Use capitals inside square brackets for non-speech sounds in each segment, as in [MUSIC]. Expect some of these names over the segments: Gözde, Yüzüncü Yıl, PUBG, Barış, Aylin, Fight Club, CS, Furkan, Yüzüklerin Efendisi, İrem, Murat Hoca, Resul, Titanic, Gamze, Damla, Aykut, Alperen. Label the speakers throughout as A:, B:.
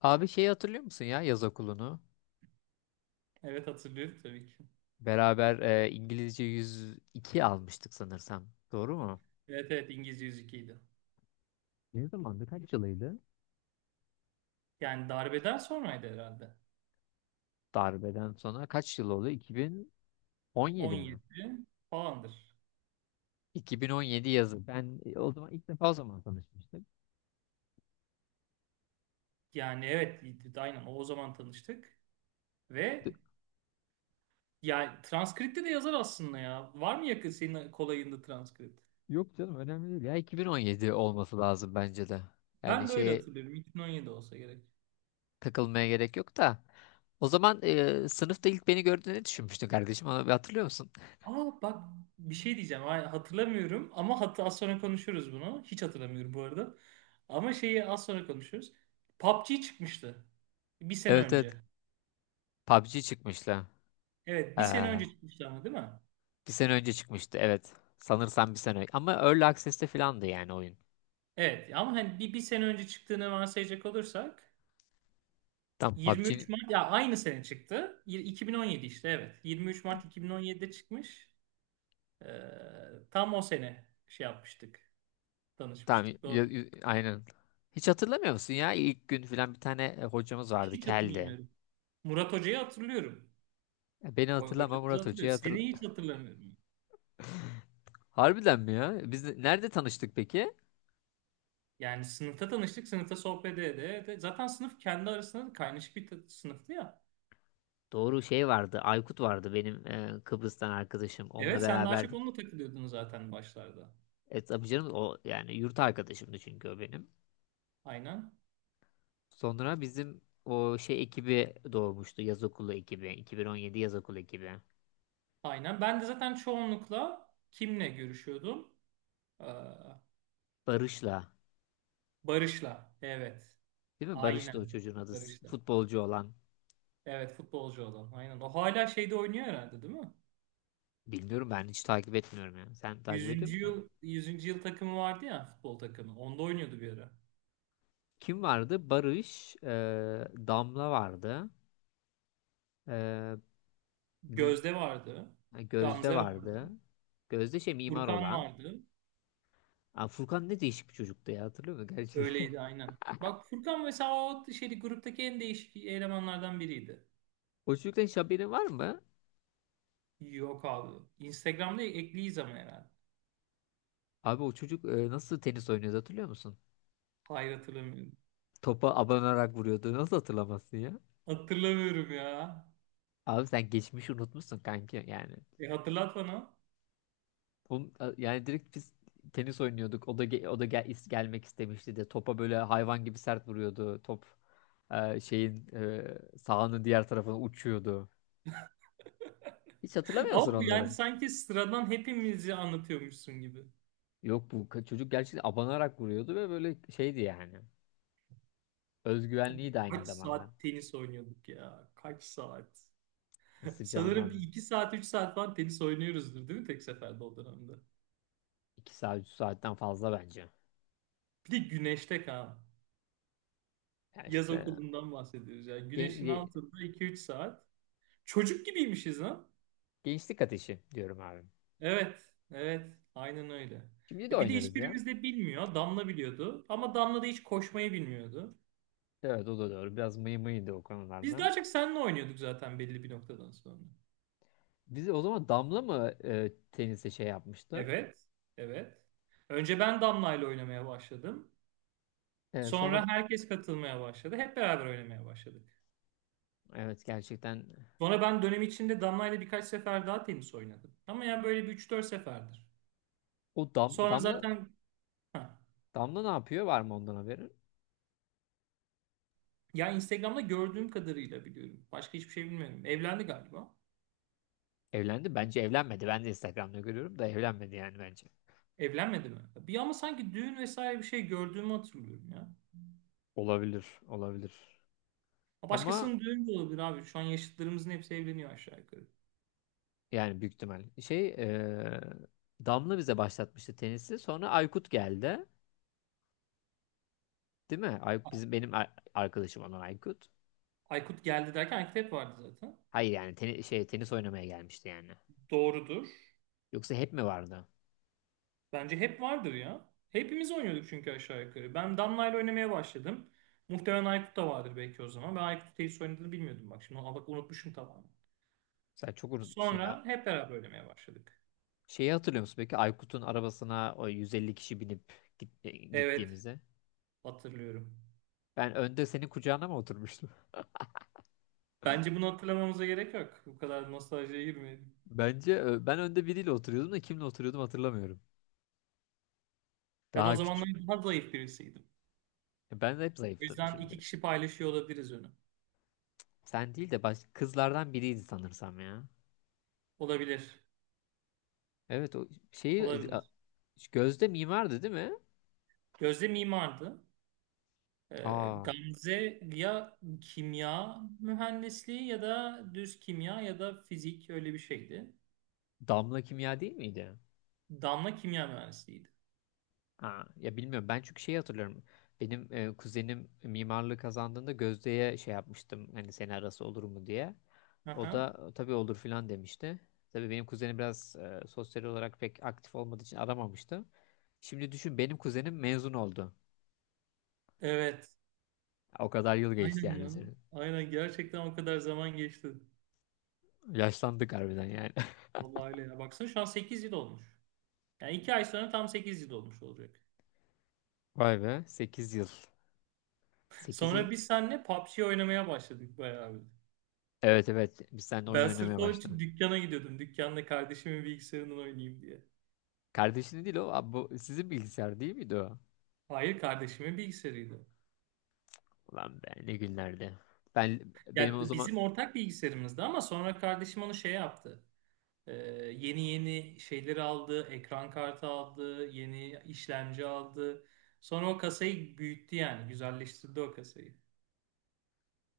A: Abi şeyi hatırlıyor musun ya yaz okulunu?
B: Evet hatırlıyorum tabii ki.
A: Beraber İngilizce 102 almıştık sanırsam. Doğru mu?
B: Evet, evet, İngiliz 102'ydi.
A: Ne zamandı? Kaç yılıydı?
B: Yani darbeden sonraydı herhalde.
A: Darbeden sonra kaç yıl oldu? 2017 mi?
B: 17 falandır.
A: 2017 yazı. Ben o zaman ilk defa o zaman tanışmıştık.
B: Yani evet aynen o zaman tanıştık. Ve
A: D-
B: yani transkripte de yazar aslında ya. Var mı yakın senin kolayında transkript?
A: Yok canım, önemli değil ya. 2017 olması lazım bence de. Yani
B: Ben de öyle
A: şeye
B: hatırlıyorum. 2017 olsa gerek.
A: takılmaya gerek yok da. O zaman sınıfta ilk beni gördüğünü düşünmüştün kardeşim. Onu bir hatırlıyor musun?
B: Aa bak, bir şey diyeceğim. Ay, Hatırlamıyorum ama az sonra konuşuruz bunu. Hiç hatırlamıyorum bu arada. Ama şeyi az sonra konuşuruz. PUBG çıkmıştı. Bir sene
A: Evet, evet.
B: önce.
A: PUBG çıkmıştı.
B: Evet bir sene önce çıkmıştı ama, değil mi?
A: Bir sene önce çıkmıştı, evet. Sanırsam bir sene önce. Ama Early Access'te filandı yani oyun.
B: Evet ama hani bir sene önce çıktığını varsayacak olursak
A: Tam PUBG,
B: 23 Mart ya aynı sene çıktı. 2017 işte, evet. 23 Mart 2017'de çıkmış. Tam o sene şey yapmıştık. Tanışmıştık. Doğru.
A: aynen. Hiç hatırlamıyor musun ya? İlk gün filan bir tane hocamız vardı,
B: Hiç
A: Keldi.
B: hatırlamıyorum. Murat Hoca'yı hatırlıyorum.
A: Beni hatırlama,
B: Hocamızı
A: Murat Hoca'yı
B: hatırlıyorum.
A: hatırla.
B: Seni hiç hatırlamıyorum.
A: Harbiden mi ya? Nerede tanıştık peki?
B: Yani sınıfta tanıştık. Sınıfta sohbet ede ede. Zaten sınıf kendi arasında da kaynaşık bir sınıftı ya.
A: Doğru, şey vardı. Aykut vardı, benim Kıbrıs'tan arkadaşım. Onunla
B: Evet sen daha çok
A: beraberdik.
B: onunla takılıyordun zaten başlarda.
A: E tabii canım, o yani yurt arkadaşımdı çünkü o benim.
B: Aynen.
A: Sonra bizim o şey ekibi doğmuştu. Yaz okulu ekibi. 2017 yaz okulu ekibi.
B: Aynen. Ben de zaten çoğunlukla kimle görüşüyordum? Ee,
A: Barış'la.
B: Barış'la. Evet.
A: Değil mi? Barış da
B: Aynen.
A: o çocuğun adı.
B: Barış'la.
A: Futbolcu olan.
B: Evet, futbolcu olan. Aynen. O hala şeyde oynuyor herhalde, değil mi?
A: Bilmiyorum, ben hiç takip etmiyorum yani. Sen takip ediyor
B: Yüzüncü
A: musun?
B: yıl yüzüncü yıl takımı vardı ya, futbol takımı. Onda oynuyordu bir ara.
A: Kim vardı? Barış, Damla vardı. E, Rüz-
B: Gözde vardı.
A: Gözde
B: Gamze vardı.
A: vardı. Gözde, şey, mimar
B: Furkan
A: olan.
B: vardı.
A: Aa, Furkan ne değişik bir çocuktu ya, hatırlıyor musun? Gerçi.
B: Öyleydi
A: [LAUGHS]
B: aynen. Bak Furkan mesela, o şeydi, gruptaki en değişik elemanlardan biriydi.
A: O çocuktan hiç haberin var mı?
B: Yok abi. Instagram'da ekliyiz ama herhalde.
A: Abi o çocuk nasıl tenis oynuyordu hatırlıyor musun?
B: Hayır, hatırlamıyorum.
A: Topa abanarak vuruyordu. Nasıl hatırlamazsın ya?
B: Hatırlamıyorum ya.
A: Abi sen geçmişi unutmuşsun kanki yani.
B: E hatırlat bana.
A: Oğlum, yani direkt biz tenis oynuyorduk. O da gelmek istemişti de topa böyle hayvan gibi sert vuruyordu. Top sahanın diğer tarafına uçuyordu. Hiç hatırlamıyor musun
B: Ama bu yani
A: onları?
B: sanki sıradan hepimizi anlatıyormuşsun gibi.
A: Yok, çocuk gerçekten abanarak vuruyordu ve böyle şeydi yani. Özgüvenliği de aynı
B: Kaç
A: zamanda.
B: saat tenis oynuyorduk ya? Kaç saat? [LAUGHS] Sanırım
A: Sıcağından
B: bir iki saat, üç saat falan tenis oynuyoruzdur, değil mi, tek seferde o dönemde?
A: 2 saat, 3 saatten fazla bence.
B: Bir de güneşte kan.
A: Ya
B: Yaz
A: işte,
B: okulundan bahsediyoruz. Yani
A: gen-
B: güneşin
A: ge-
B: altında iki üç saat. Çocuk gibiymişiz lan.
A: gençlik ateşi diyorum abi.
B: Evet, evet. Aynen öyle.
A: Şimdi de
B: E bir de
A: oynarız ya.
B: hiçbirimiz de bilmiyor. Damla biliyordu. Ama Damla da hiç koşmayı bilmiyordu.
A: Evet, o da doğru. Biraz mıydı o
B: Biz
A: konularda.
B: daha çok seninle oynuyorduk zaten belli bir noktadan sonra.
A: Bizi o zaman Damla mı tenise şey yapmıştı?
B: Evet, evet. Önce ben Damla'yla oynamaya başladım.
A: Sonra,
B: Sonra herkes katılmaya başladı. Hep beraber oynamaya başladık.
A: evet, gerçekten
B: Sonra ben dönem içinde Damla'yla birkaç sefer daha tenis oynadım. Ama yani böyle bir üç dört seferdir.
A: o
B: Sonra zaten ha,
A: Damla ne yapıyor? Var mı ondan haberin?
B: ya Instagram'da gördüğüm kadarıyla biliyorum. Başka hiçbir şey bilmiyorum. Evlendi galiba.
A: Evlendi. Bence evlenmedi. Ben de Instagram'da görüyorum da evlenmedi yani bence.
B: Evlenmedi mi? Bir ama sanki düğün vesaire bir şey gördüğümü hatırlıyorum ya.
A: Olabilir, olabilir.
B: Ha,
A: Ama
B: başkasının düğünü de olabilir abi. Şu an yaşıtlarımızın hepsi evleniyor aşağı yukarı.
A: yani büyük ihtimal. Şey, Damla bize başlatmıştı tenisi. Sonra Aykut geldi. Değil mi? Ay, benim arkadaşım olan Aykut.
B: Aykut geldi derken Aykut hep vardı zaten.
A: Hayır yani, tenis oynamaya gelmişti yani.
B: Doğrudur.
A: Yoksa hep mi vardı?
B: Bence hep vardır ya. Hepimiz oynuyorduk çünkü aşağı yukarı. Ben Damla ile oynamaya başladım. Muhtemelen Aykut da vardır belki o zaman. Ben Aykut tenis oynadığını bilmiyordum bak. Şimdi bak, unutmuşum tamamen.
A: Sen çok unutmuşsun ya.
B: Sonra hep beraber oynamaya başladık.
A: Şeyi hatırlıyor musun peki Aykut'un arabasına o 150 kişi binip
B: Evet,
A: gittiğimizde?
B: hatırlıyorum.
A: Ben önde senin kucağına mı oturmuştum?
B: Bence bunu hatırlamamıza gerek yok. Bu kadar nostaljiye girmeyelim.
A: [LAUGHS] Bence ben önde biriyle oturuyordum da kimle oturuyordum hatırlamıyorum.
B: Ben o
A: Daha
B: zamanlar
A: küçük.
B: daha zayıf birisiydim.
A: Ben de hep
B: O
A: zayıftım
B: yüzden
A: şimdi.
B: iki kişi paylaşıyor olabiliriz önü.
A: Sen değil de baş kızlardan biriydi sanırsam ya.
B: Olabilir.
A: Evet, o şeyi e, a-
B: Olabilir.
A: Gözde mimardı değil mi?
B: Gözde mimardı.
A: Aa,
B: Gamze ya kimya mühendisliği ya da düz kimya ya da fizik, öyle bir şeydi.
A: Damla Kimya değil miydi?
B: Damla kimya mühendisliğiydi.
A: Ha, ya bilmiyorum ben çünkü şeyi hatırlıyorum. Benim kuzenim mimarlığı kazandığında Gözde'ye şey yapmıştım. Hani seni arası olur mu diye. O
B: Aha.
A: da tabii olur filan demişti. Tabii benim kuzenim biraz sosyal olarak pek aktif olmadığı için aramamıştı. Şimdi düşün, benim kuzenim mezun oldu.
B: Evet.
A: O kadar yıl geçti
B: Aynen
A: yani
B: lan.
A: üzerinden.
B: Aynen, gerçekten o kadar zaman geçti.
A: Yaşlandık harbiden yani.
B: Vallahi öyle ya. Baksana, şu an 8 yıl olmuş. Yani 2 ay sonra tam 8 yıl olmuş olacak.
A: [LAUGHS] Vay be, 8 yıl. 8 yıl.
B: Sonra biz seninle PUBG oynamaya başladık bayağı bir.
A: Evet, evet, biz seninle oyun
B: Ben sırf
A: oynamaya
B: onun
A: başladık.
B: için dükkana gidiyordum. Dükkanda kardeşimin bilgisayarından oynayayım diye.
A: Kardeşini değil o. Abi, bu sizin bilgisayar değil miydi o?
B: Hayır, kardeşimin bilgisayarıydı.
A: Ulan be, ne günlerdi. Ben benim
B: Ya
A: o zaman
B: bizim ortak bilgisayarımızdı ama sonra kardeşim onu şey yaptı. Ee, Yeni yeni şeyleri aldı, ekran kartı aldı, yeni işlemci aldı. Sonra o kasayı büyüttü yani, güzelleştirdi o kasayı.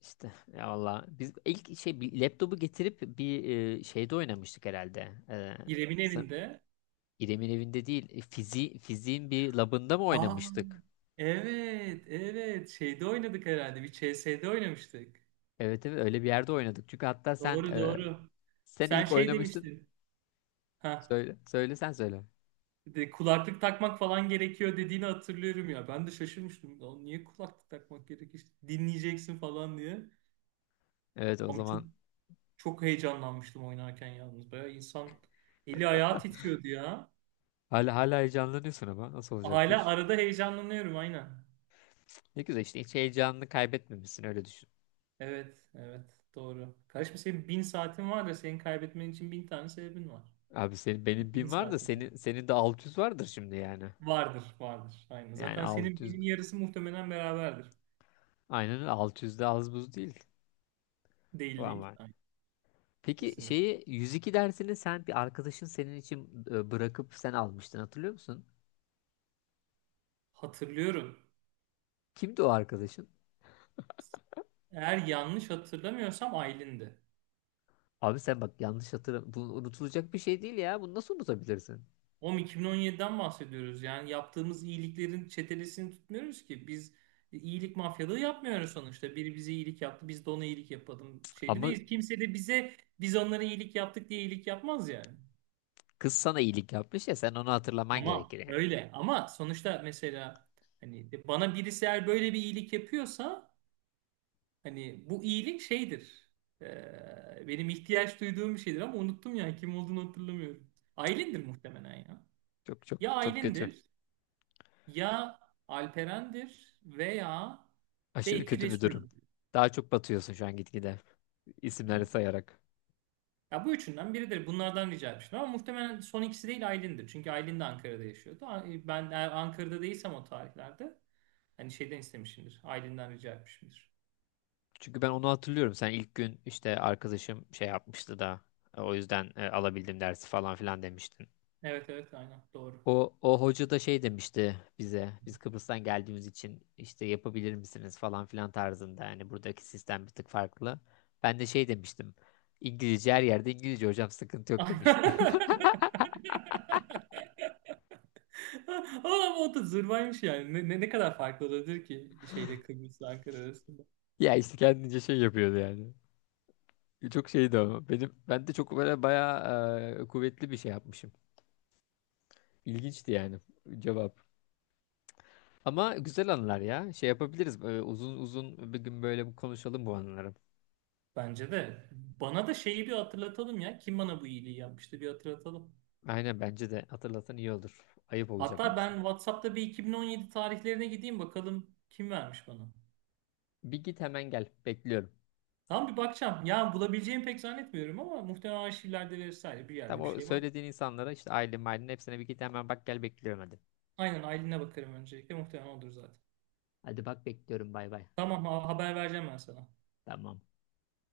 A: işte ya valla, biz ilk şey, bir laptopu getirip bir şeyde oynamıştık herhalde.
B: İrem'in
A: Sa-
B: evinde.
A: İrem'in evinde değil, fiziğin bir labında mı
B: Aa,
A: oynamıştık?
B: evet, evet. Şeyde oynadık herhalde, bir CS'de oynamıştık.
A: Evet, evet, öyle bir yerde oynadık. Çünkü hatta sen
B: Doğru, doğru.
A: sen
B: Sen
A: ilk
B: şey
A: oynamıştın.
B: demiştin. Ha,
A: Söyle, söyle, sen söyle.
B: de kulaklık takmak falan gerekiyor dediğini hatırlıyorum ya. Ben de şaşırmıştım. "Lan, niye kulaklık takmak gerekir? Dinleyeceksin" falan diye.
A: Evet, o
B: Ama çok,
A: zaman
B: çok heyecanlanmıştım oynarken yalnız. Bayağı insan eli ayağı titriyordu ya.
A: hala heyecanlanıyorsun ama nasıl olacak bu
B: Hala
A: iş?
B: arada heyecanlanıyorum aynen.
A: Ne güzel işte, hiç heyecanını kaybetmemişsin öyle düşün.
B: Evet, evet, doğru. Kardeşim, senin bin saatin var da senin kaybetmen için bin tane sebebin var.
A: Abi senin benim
B: Bin
A: bin var da
B: saatin var.
A: senin de 600 vardır şimdi yani.
B: Vardır, vardır. Aynen.
A: Yani
B: Zaten senin
A: 600.
B: binin yarısı muhtemelen beraberdir.
A: Aynen öyle. 600 de az buz değil.
B: Değil,
A: Bu
B: değil.
A: ama.
B: Aynen,
A: Peki
B: kesinlikle.
A: şeyi 102 dersini sen, bir arkadaşın senin için bırakıp sen almıştın hatırlıyor musun?
B: Hatırlıyorum.
A: Kimdi o arkadaşın?
B: Eğer yanlış hatırlamıyorsam Aylin'di.
A: Abi sen bak, yanlış hatırlam. Bu unutulacak bir şey değil ya. Bunu nasıl unutabilirsin?
B: Oğlum 2017'den bahsediyoruz. Yani yaptığımız iyiliklerin çetelesini tutmuyoruz ki. Biz iyilik mafyalığı yapmıyoruz sonuçta. Biri bize iyilik yaptı, biz de ona iyilik yapalım şeyinde
A: Ama
B: değiliz. Kimse de bize biz onlara iyilik yaptık diye iyilik yapmaz yani.
A: kız sana iyilik yapmış ya, sen onu hatırlaman gerekir
B: Tamam
A: yani.
B: öyle ama sonuçta mesela hani bana birisi eğer böyle bir iyilik yapıyorsa hani bu iyilik şeydir. Benim ihtiyaç duyduğum bir şeydir ama unuttum ya, kim olduğunu hatırlamıyorum. Aylin'dir muhtemelen ya.
A: Çok çok
B: Ya
A: çok kötü.
B: Aylin'dir, ya Alperen'dir veya
A: Aşırı
B: belki
A: kötü bir durum.
B: Resul'dür.
A: Daha çok batıyorsun şu an, gitgide isimleri sayarak.
B: Ya bu üçünden biridir. Bunlardan rica etmiştim ama muhtemelen son ikisi değil, Aylin'dir. Çünkü Aylin de Ankara'da yaşıyordu. Ben eğer Ankara'da değilsem o tarihlerde hani şeyden istemişimdir. Aylin'den rica etmişimdir.
A: Çünkü ben onu hatırlıyorum. Sen ilk gün işte arkadaşım şey yapmıştı da o yüzden alabildim dersi falan filan demiştin.
B: Evet, evet, aynen doğru.
A: O hoca da şey demişti bize, biz Kıbrıs'tan geldiğimiz için işte yapabilir misiniz falan filan tarzında. Yani buradaki sistem bir tık farklı. Ben de şey demiştim, İngilizce her yerde İngilizce hocam, sıkıntı yok demiştim. [LAUGHS]
B: [LAUGHS] Ama o da zırvaymış yani. Ne kadar farklı olabilir ki şeyle, Kıbrıs'la Ankara arasında.
A: Ya işte, kendince şey yapıyordu yani. Çok şeydi ama ben de çok böyle bayağı kuvvetli bir şey yapmışım. İlginçti yani cevap. Ama güzel anılar ya. Şey yapabiliriz. Böyle uzun uzun bir gün böyle konuşalım bu anıları.
B: Bence de. Bana da şeyi bir hatırlatalım ya. Kim bana bu iyiliği yapmıştı bir hatırlatalım.
A: Aynen, bence de hatırlatan iyi olur. Ayıp olacak
B: Hatta
A: yoksa.
B: ben WhatsApp'ta bir 2017 tarihlerine gideyim bakalım kim vermiş bana.
A: Bir git hemen gel. Bekliyorum.
B: Tamam, bir bakacağım. Ya bulabileceğimi pek zannetmiyorum ama muhtemelen arşivlerde vesaire bir
A: Tam
B: yerde bir
A: o
B: şey var.
A: söylediğin insanlara işte, ailenin hepsine bir git hemen bak gel bekliyorum hadi.
B: Aynen, Aylin'e bakarım öncelikle. Muhtemelen odur zaten.
A: Hadi bak, bekliyorum, bay bay.
B: Tamam, haber vereceğim ben sana.
A: Tamam.
B: Hadi